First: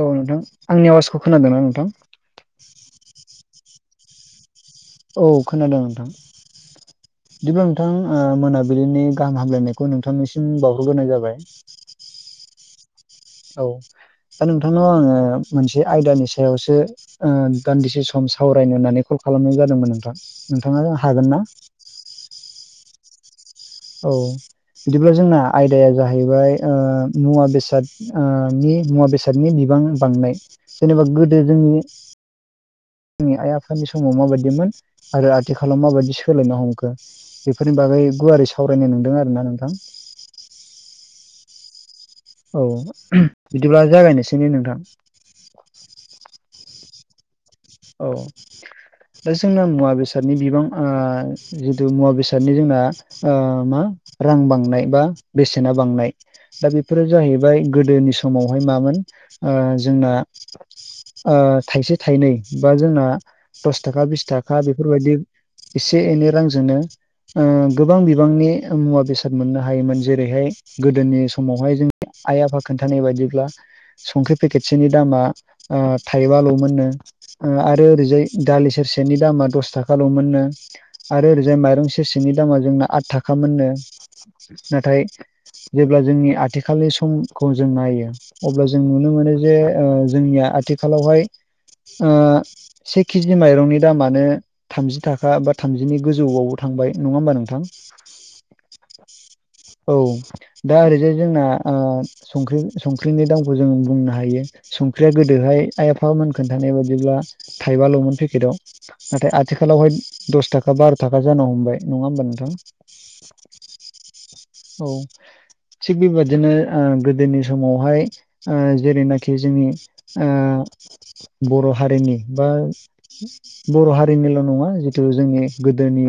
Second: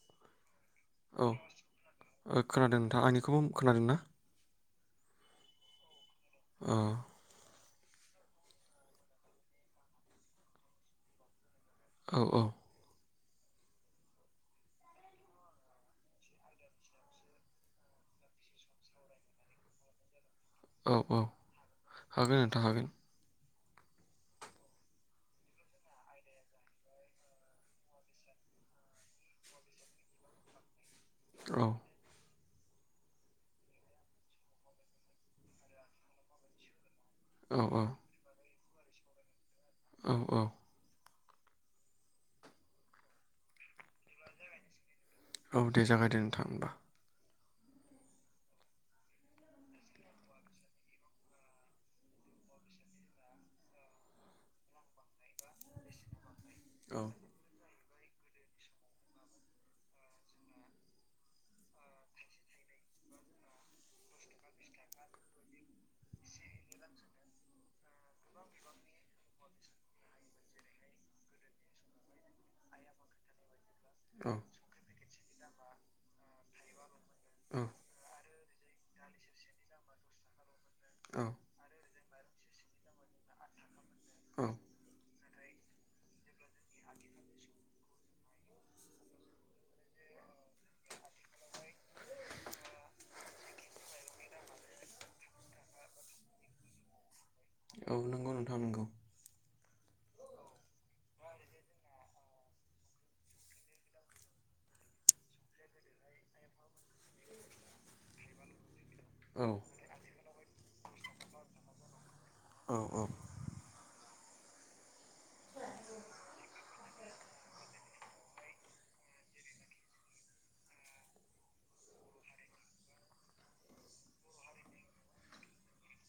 औ नोंथां आंनि औ आवाजखौ खोनादोंना नोंथां ओ खोनादों नोंथां आंनिखौबो खोनादों ना औ खोनादों नोंथां। अह बिदिब्ला नोंथां ओ मोनाबिलिनि गाहाम हामलायनायखौ नोंथांनिसिम बावहरग्रोनाय जाबाय औ औ। औ दा नोंथांनाव आङो मोनसे आयदानि सायावसो ओ दान्दिसे सम सावरायनो होननानै कल खालामनाय जादोंमोन नोंथां नोंथाङा औ जों औ हागोन ना? हागोन नोंथां हागोन। औ। बिदिब्ला जोंना आयदाया जाहैबाय ओ मुवा बेसाद ओ नि मुवा बेसाद बेसादनि बिबां बांनाय जेनेबा गोदो औ जोंनि जोंनि आइ आफानि समाव माबायदिमोन आरो आथिखालाव माबायदि सोलायनो हमदों। औ बेफोरनि औ बागै गुवारै सावरायनाय नोंदों आरो ना नोंथां। औ औ। औ बिदिब्ला जागायनोसै ने नोंथां। औ दे जागायदे नोंथां होमबा। औ। दा जोंना मुवा बेसादनि बिबां जिथु मुवा बेसादनि जोंना मा रां बांनाय बा बेसेना बांनाय दा औ बेफोरो जाहैबाय फ्राय गोदोनि समावहाय मामोन ओ जोंना थाइसे थाइनै बा जोंना दस थाखा बिस थाखा बेफोरबायदि एसे एनै रांजोंनो गोबां बिबांनि मुवा बेसाद मोननो हायोमोन जेरैहाय गोदोनि समावहाय जों आइ आफा खोन्थानाय बायदिब्ला औ संख्रि पेकेटसेनि दामा ओ थाइबाल'मोननो ओ आरो ओरैजाय दालि सेरसेेरनि दामा दस थाखाल'मोननो औ आरो ओरैजाय माइरं सेर सेरसेनि दामा जोंना आट थाखा मोननो औ नाथाय जेब्ला जोंनि आथिखालनि समखौ जों नायो अब्ला जों नुनो मोनो जे जोंनिया आथिखालावहाय ओ से केजि माइरंनि दामानो थामजि थाखा फ बा थामजिनि गोजौआवबो थांबाय नङा होमबा नोंथां? औ नंगौ नोंथां नंगौ औ दा ओरैजाय जोंना ओ संख संख्रिनि दामखौ जों बुंनो हायो संख्रिया गोदोहाय आइ आफा मोनखोन बायदिब्ला थाइबाल'मोन पेकेटआव नाथाय औ आथिखालावहाय दस थाखा बार' थाखा जानो हमबाय नङा होमबा नोंथां औ औ औ थिग बेबादिनो ओ गोदोनि समावहाय जेरैनाखि जोंनि ओ बर' हारिनि बा बर' हारिनिल' नङा जितु जोंनि गोदोनि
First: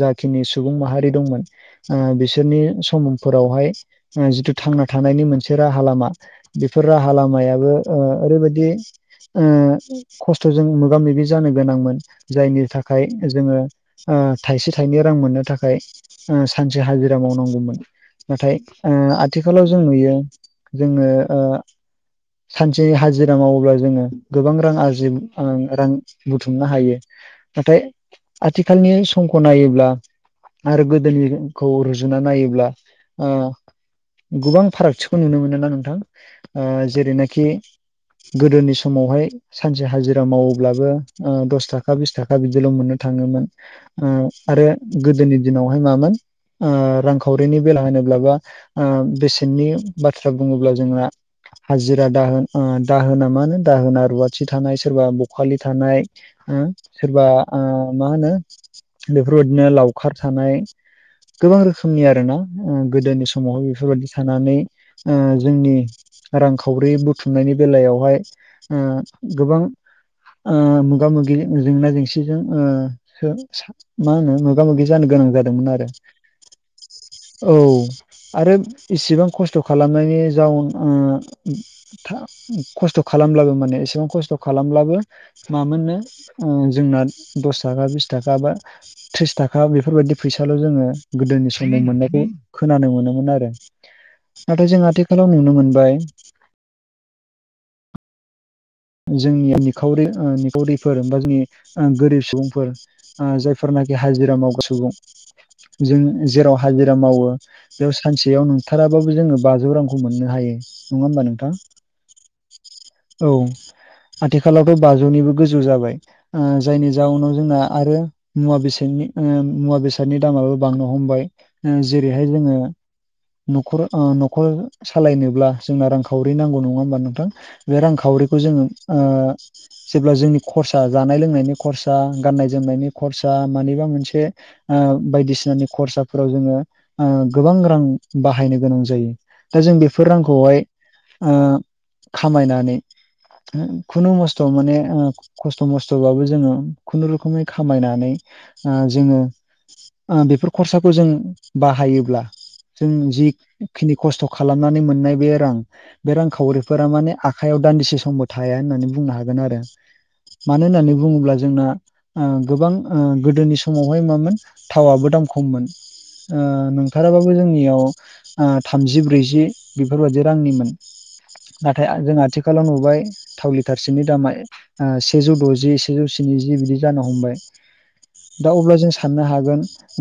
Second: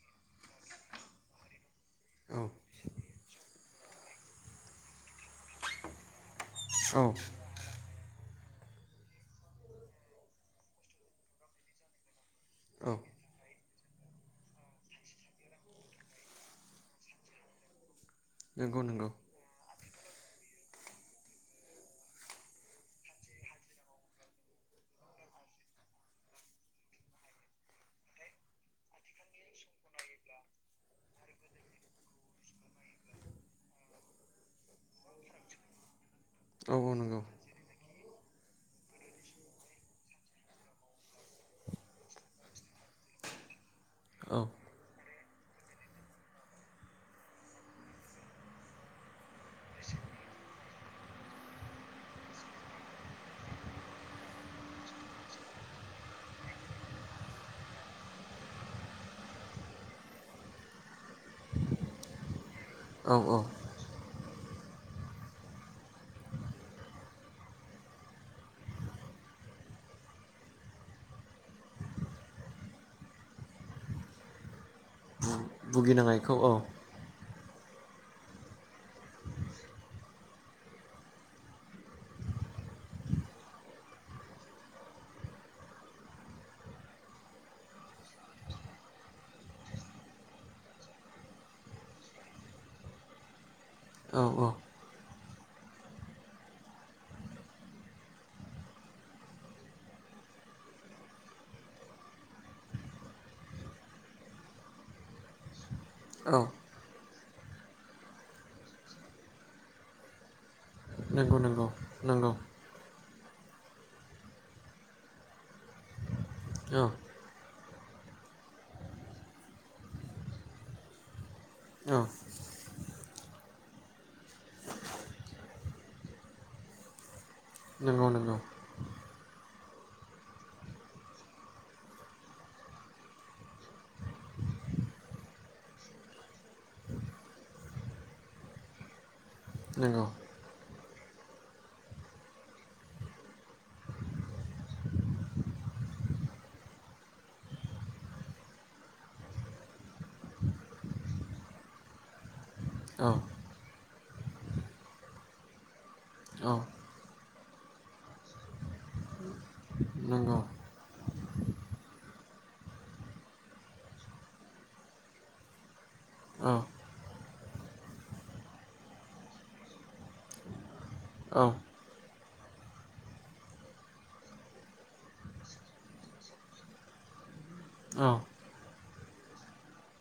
जाखिनि सुबुं माहारि दंमोन औ बिसोरनि समुंफोरावहाय जिथु थांना थानायनि मोनसे राहा लामा बेफोर राहा लामायाबो ओरैबायदि ओ खस्थ'जों मोगा मोगि जानो गोनांमोन जायनि थाखाय जोङो ओ थाइसे थाइनै रां मोननो थाखाय ओ सानसे हाजिरा मावनांगौमोन। नाथाय नंगौ ओ नंगौ आथ थिखालाव जों नुयो जोङो ओ सानसे हाजिरा मावोब्ला जोङो गोबां रां आरजि ओं रां बुथुमनो हायो। नाथाय आथिखालनि समखौ नायोब्ला आरो गोदोनिखौ रुजुना नायोब्ला ओ गोबां फारागथिखौ नुनो मोनोना नोंथां ओ औ औ नंगौ जेरैनाखि गोदोनि स समावहाय सानसे हाजिरा मावोब्लाबो ओ दस थाखा बिस थाखा बिदिल' मोननो थाङोमोन। उम औ आरो गोदोनि दिनावहाय मामोन ओ रांखावरिनि बेला होनोब्लाबा ओ बेसेननि बाथ्रा बुङोब्ला जोङा हाजिरा दाहोन ओ दाहोना मोन दाहोना रुवाथि थानाय सोरबा बखालि थानाय ओ सोरबा ओ मा होनो बेफोरबायदिनो लावखार थानाय गोबां रोखोमनि आरोना उम औ गोदोनि औ समावहाय बेफोरबादि थानानै ओ जोंनि रांखावरि बुथुमनायनि बेलायावहाय उम गोबां ओ मोगा मोगि जेंना जेंसिजों ओ सो मा होनो मोगा मोगि जानो गोनां जादोंमोन आरो। भुगिनांनायखौ औ औ आरो इसेबां खस्थ' खालामनायनि जाउन ओ था खस्थ' खालामब्लाबो माने एसेबां खस्थ' खालामब्लाबो मामोननो ओ जोंना दस थाखा बिस थाखा बा थ्रिस थाखा बेफोरबायदि फैसाल' जोङो गोदोनि समाव मोननायखौ खोनानो मोनोमोन आरो औ औ नाथाय जों आथिखालाव नुनो मोनबाय जोंनि निखावरि ओ निखावरिफोर बा जोंनि गोरिब सुबुंफोर ओ जायफोरनाखि हाजिरा मावगा सुबुं जों औ जेराव हाजिरा मावो बेयाव सानसेयाव नोंथाराबाबो जोङो बाजौ रांखौ मोननो हायो नङा होमबा नोंथां? नोंगौ नोंगौ। [inaudible] औ आथिखालावथ' बाजौनिबो गोजौ जाबाय ओ औ जायनि जाउनाव जोंना आरो मुवा बेसादनि ओ मुवा बेसादनि दामाबो बांनो हमबाय ओ औ जेरैहाय जोङो न'खर ओ न'खर सालायनोब्ला जोंना रांखावरि नांगौ नङा होमबा नोंथां? बे नंगौ नंगौ रांखावरिखौ जोङो ओ जेब्ला जोंनि खरसा जानाय लोंनायनि खरसा गाननाय जोमनायनि खरसा मानिबा मोनसे ओ बायदिसिनानि खरसाफोराव जोङो ओ गोबां रां बाहायनो गोनां जायो। दा जों नंगौ बेफोर रांखौहाय ओ खामायनानै हो खुनु मस्थ' माने खस्थ' मस्थ'बाबो जोङो खुनुरुखुमै खामायनानै ओ जोङो ओ बेफोर खरसाखौ जों बाहायोब्ला जों औ जिखिनि खस्थ' खालामनानै मोननाय बे रां बे औ रांखावरिफोरा माने आखायाव दान्दिसे समबो थाया होननानै बुंनो हागोन आरो। नंगौ मानो होननानै बुङोब्ला जोंना ओ गोबां ओ गोदोनि समावहाय मामोन थावाबबो दाम खममोन। ओ औ नोंथाराबाबो जोंनियाव ओ थामजि ब्रैजि बेफोरबादि रांनिमोन। औ थाय जों आथिखालाव नुबाय थाव लिटारसेनि दामा ओ सेजौ द'जि सेजौ स्निजि बिदि जानो हमबाय। औ दा अब्ला जों साननो हागोन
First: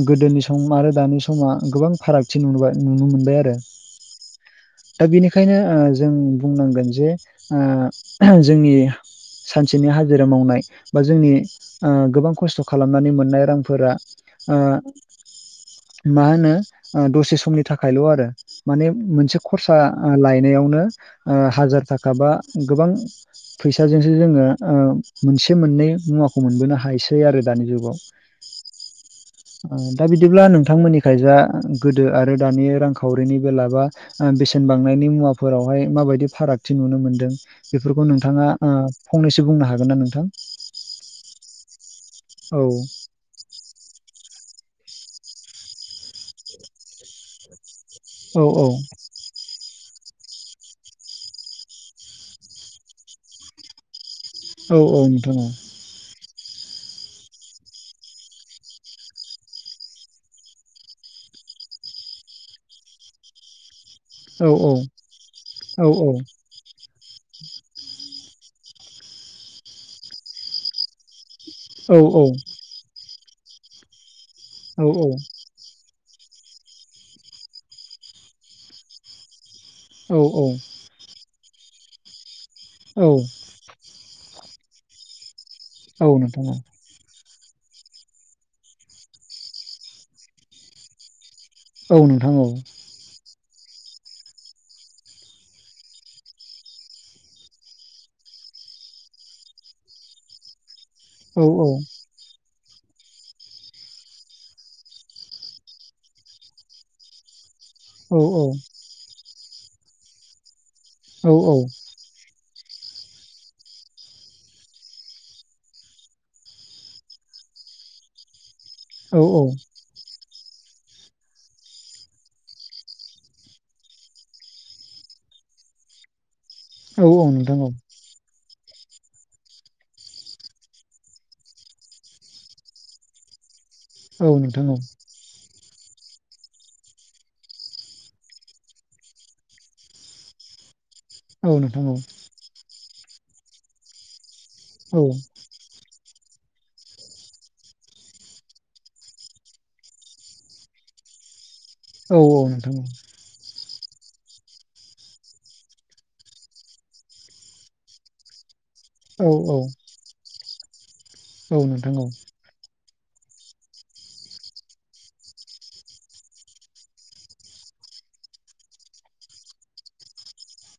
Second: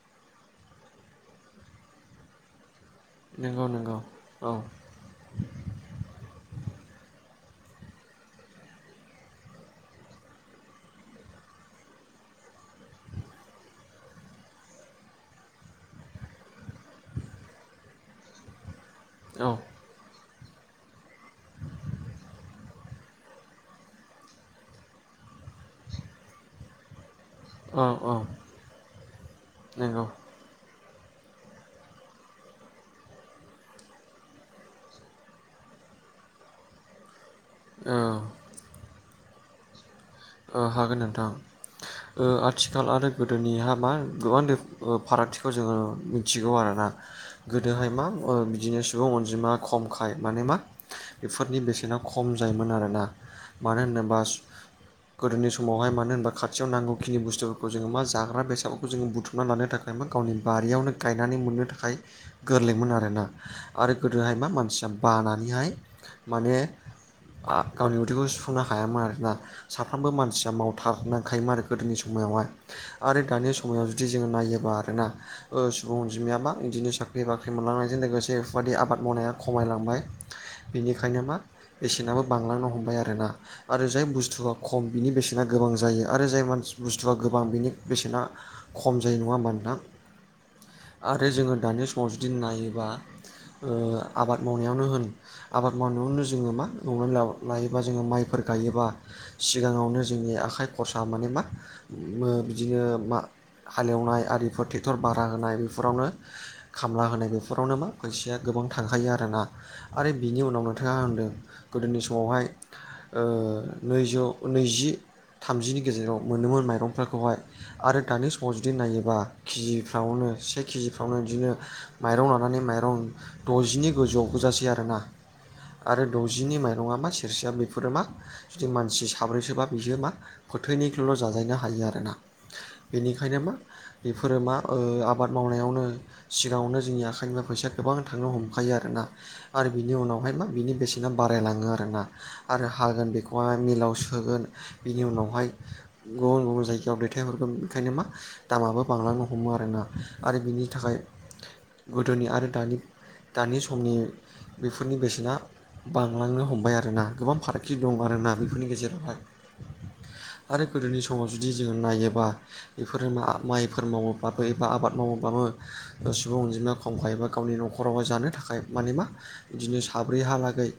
गोदोनि सम आरो दानि समा गोबां फाराग थि नुबाय नुनो मोनबाय आरो। नंगौ नंगौ औ दा बेनिखायनो ओ जों बुंनांगोन जे ओ जोंनि सानसेनि हाजिरा मावनाय बा जोंनि ओ गोबां खस्थ' खालामनानै मोननाय रांफोरा मा होनो ओ दसे समनि थाखायल' आरो। माने मोनसे औ खरसा लायनायावनो ओ हाजार थाखा बा गोबां फैसाजोंसो जोंङो ओ मोनसे मोननै सै आरो दानि औ जुगाव औ ओ दा नंगौ औ बिदिब्ला नोंथांमोननिखायजा गोदो आरो दानि रांखावरिनि बेला बा ओ बेसेन बांनायनि मुवाफोरावहाय माबायदि फाराग थि नुनो मोन्दों बेफोरखौ ओ नोंथांङा ओ फंनैसो बुंनो हागोन ना नोंथां? ओ हागोन नोंथां ओ औ आथिखाल आरो गोदो नि हाबा गोबां फारागथिखौ जोंङो मिथिगौ आरोना। गोदोहाय मा ओ औ बिदिनो सुबुं अनजिमा खमखाय माने मा बेफोरनि बेसेना खम जायोमोन आरोना मानो होनोबा औ औ नोंथां गोदोनि समावहाय मानो होनबा खाथ थियाव नांगौ खिनि बुस्थुफोरखौ जोंङो मा जाग्रा बेसादफोरखौ जोंङो बुथुमना लानो थाखाय मा गावनि बारियावनो गायनानै मोननो थाखाय गोरलैमोन आरोना। आरो गोदोहाय औ मा औ मानसिया बानानैहाय औ माने आ गावनि उदैखौ सुफुंनो हायामोन आरोना साफ्रोमबो मानसिया माव थाहमनांखायोमोन आरो गोदोनि औ समायावहाय आरो दानि समायाव जुदि जोंङो नायोबा औ आरोना ओ सुबुं अनजिमायायााबा बिदिनो साख्रि बाख्रि मोनलांनायजों लोगोसे बेफोरबायदि आबाद मावनाया खमायलांबाय औ बेनिखायनो मा बेसेनाबो बांलांनो हमबाय औ आरोना। आरो जाय बुस्थुआ खम बिनि बेसेना गोबां औ जायो नोंथां औ नोंथां औ नोंथां औ आरो नोंथां औ नोंथां औ जाय नोंथां औ औ मानसि बुस्थुआ गोबां बेनि बेसेना खम जायो नंङा होमबा नोंथां? आरो जोंङो औ दानि समाव जुदि नोंथां नायोबा ओ आबाद मावनायावनो होन आबाद मावनायावनो जोंङो मा न'आवनो लायोबा जोंङो माइफोर गायोबा सिगांङावनो जोंनि आखाइ खरसा माने मा मो बिदिनो मा हालेवनाय आरिफोर ट्रेक्टर भारा होनाय बेफोरावनो खामला होनाय बेफो फोरावनो मा फैसाया गोबां थांखायो आरोना आरो बिनि उनावनो था होनदों गोदोनि समावहाय ओ नैजौ नैजि थामजिनि गेजेराव मोनोमोन माइरंफोरखौहाय आरो दानि स पजिटिभ नायोबा केजिफ्रावनो से किजिफ्रावनो इदिनो माइरं लानानै माइरं द'जिनि गोजौआव गोजासै आरोना। आरो द'जिनि माइरंङा मा सेरसेया बेफोरो मा जुदि मानसि सा साब्रैसोबा बैयो मा फोथैनिखौल' जाजायनो हायो आरोना बेनिखायनो मा बेफोरो मा ओ बाद मावनायावनो सिगांङावनो जोंनि आखाइनिफ्राय फैसा गोबां थांनो हमखायो आरोना। आरो बिनि उनावहाय मा बिनि बेस इनो बारायलांङो आरोना आरो हागोन बेखौहाय मिलाव सोगोन बिनि उनावहाय गुबुन गुबुन जायगायाव दैथायहरगोन ओंखायनो मा दामाबो बांलांनो हमो आरोना आरो बिनि थाखाय गोदोनि आरो दानि दानि समनि बेफोरनि बेसेना बांलांनो हमबाय आरोना गोबां फारागथि दं आरोना बेफोरनि गेजेराव। औ औ आरो गोदोनि समाव जुदि जोंङो नायोबा बेफोर मा माइफोर मावोबाबो एबा आबाद मावोब्ला सुबुं अनजिमा दंखायोबा गावनि न'खरावहाय जानो थाखाय माने मा बिदिनो साब्रै हालागै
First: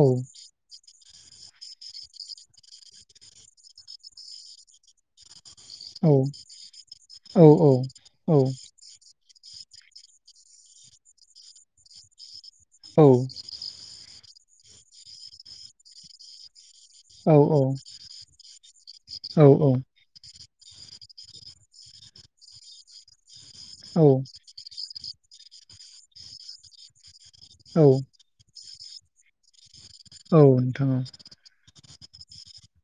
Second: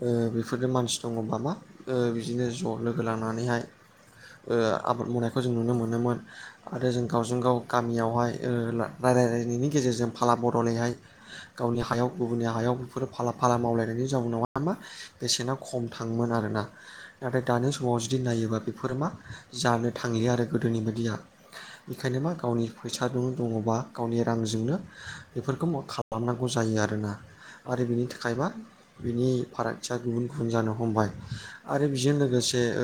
औ ओ बेफोरनो मानसि दंङ बा मा ओ बिदिनो ज' लोगो लानानैहाय ओ आबाद मावनाय खौ जों नुनो औ मोनोमोन आरो जों औ गावजों गाव औ गामियावहाय ओ रायलायलायनायनि गेजेरजों फाला बदलैहाय गावनि हायाव गुबुननि हायाव फोर फाला फाला मावलायनायनि जाउनावहाय मा बेसेना खम थांङोमोन आरोना। औ नाथाय दानि समाव जुदि नायोबा बेफोर मा औ जानो थांलिया आरो गोदोनि बादिया बेखायनो मा गावनि फैसाजों दङबा औ गावनि रांजोंनो बेफोरखौ खालामनांगौ जायो आरोना। औ आरो बिनि थाखायबा बिनि फारागथिया गुबुन औ गुबुन जानो नोंथां हमबाय आरो बेजों लोगोसे ओ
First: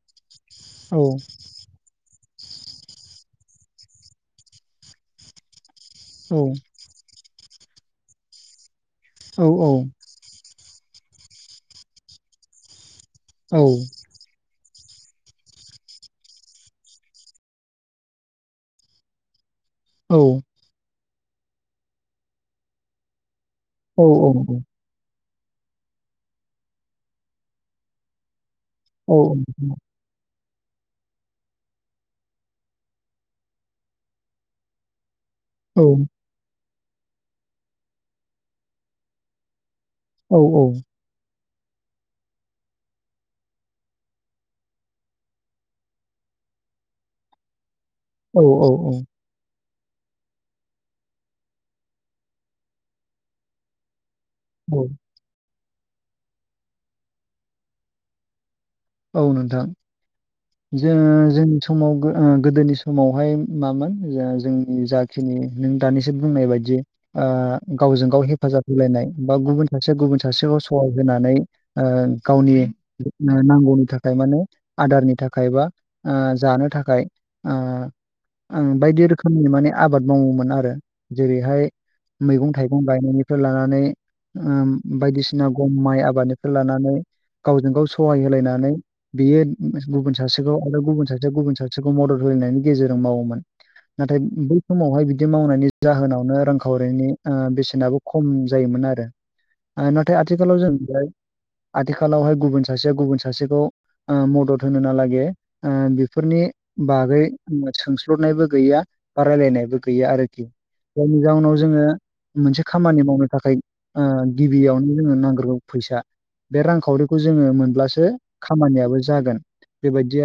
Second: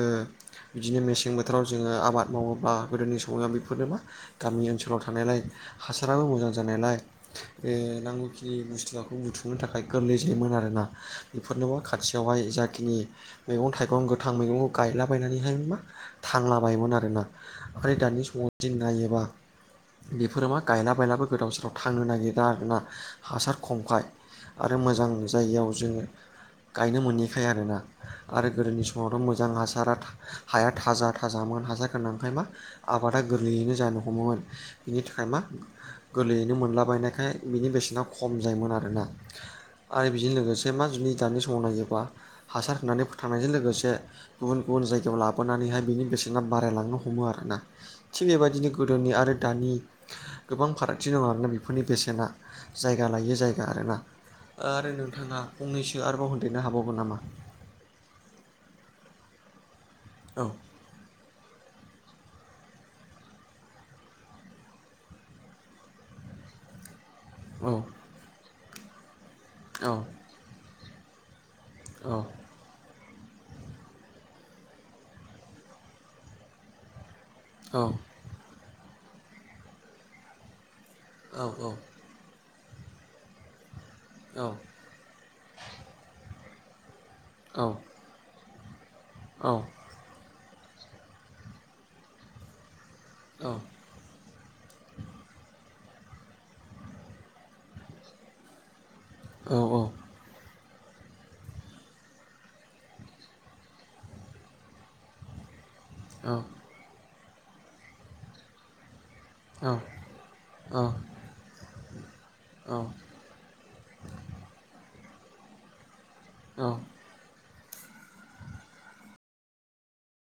औ इदिनो मेसें बो थोराव जोंङो आबाद मावोब्ला गोदोनि समाव बेफोरनो मा गामि ओनसोलाव थानायलाय हासाराबो औ मोजां जानायालाय नांगौखिनि मस्लाखौ औ बुथुमनो थाखाय गोरलै इदिनोमोन आरोना बेफोरनोबो खाथियावहाय जाखिनि औ मैगं थाय गं गोथां मैगं गायलाबायनानैहाय मा थांलाबायोमोन आरोना ओमफ्राय दानि समावदिन नायोबा औ बेफोरो मा गायला बायलाबो गोदाव सोराव थांनो नागिरा आरोना। हासार खमखाय आरो मोजां जायगायाव जोंङो गायनो मोनिखाय आरोना। आरो गोदोनि समावथ' मोजां हासारा हाया थाजा थाजामोन हासार गोनांखाय मा आबादा गोरलैयैनो जानो हमोमोन बिनि थाखाय मा औ गोरलैयैनो मोनलाबायनायखाय बिनि बेसेना खम जायोमोन आरोना। आरो बेजों लोगोसे मा जुदि दानि समाव नायोबा हासार होनानै थांनायजों लोगोसे गुबुन गुबुन जायगायाव लाबोनानैहाय बिनि बेसेना बारायलांनो हमो आरोना। थिग औ बेबायदिनो गोदोनि आरो दानि गोबां फारागथि दं आरोना बेफोरनि बेसेना जायगा लायो जायगा आरोना। ओ औ आरो नोंथाङा फंनैसो आरोबाव होनदेरनो हाबावगोन नामा। औ नोंथां औ जो जोंनि समाव गोदोनि समावहाय मामोन जोंनि जा खिनि नों दानिसो बुंनाय बायदियै ओ औ गावजों गाव हेफाजाब होलायनाय बा गुबुन औ सासे गुबुन सासेखौ सहाय होनानै ओ औ गावनि नांगौनि थाखाय माने आदारनि थाखाय खाय बा जानो थाखाय औ आं बायदि रोखोमनि माने आबाद मावोमोन आरो औ जेरैहाय मैगं थाइगं गायनायनिफ्राय लानानै औ अम बायदिसिना गम माइ आबादनिफोर लानानै औ गावजों गाव सहाय होलायनानै बेयो गुबुन सासेखौ आरो गुबुन सासेया गुबुन सासेखौ मदद होलायनायनि गेजेरजों मावोमोन। नाथाय बै समावहाय बिदि मावनायनि जाहोनावनो रांखावरिनि बेसेनाबो खम जायोमोन आरो। आरो नाथाय आथिखालाव जों जे आथिखालावहाय गुबुन सासेया गुबुन सासेखौ मदद होनो नाला गे बेफोरनि बागै सोंस्लबनायबो गैया। बा रायलायनायबो गैया आरोखि जायनि जाहोनाव जोंङो मोनसे औ खामानि मावनो थाखाय ओ गिबियावनो जोंङोनो नांग्रोगौ फैसा बे औ औ रांखावरि खौ जोंङो मोनब्लासो खामानियाबो जागोन बेबायदि आरो।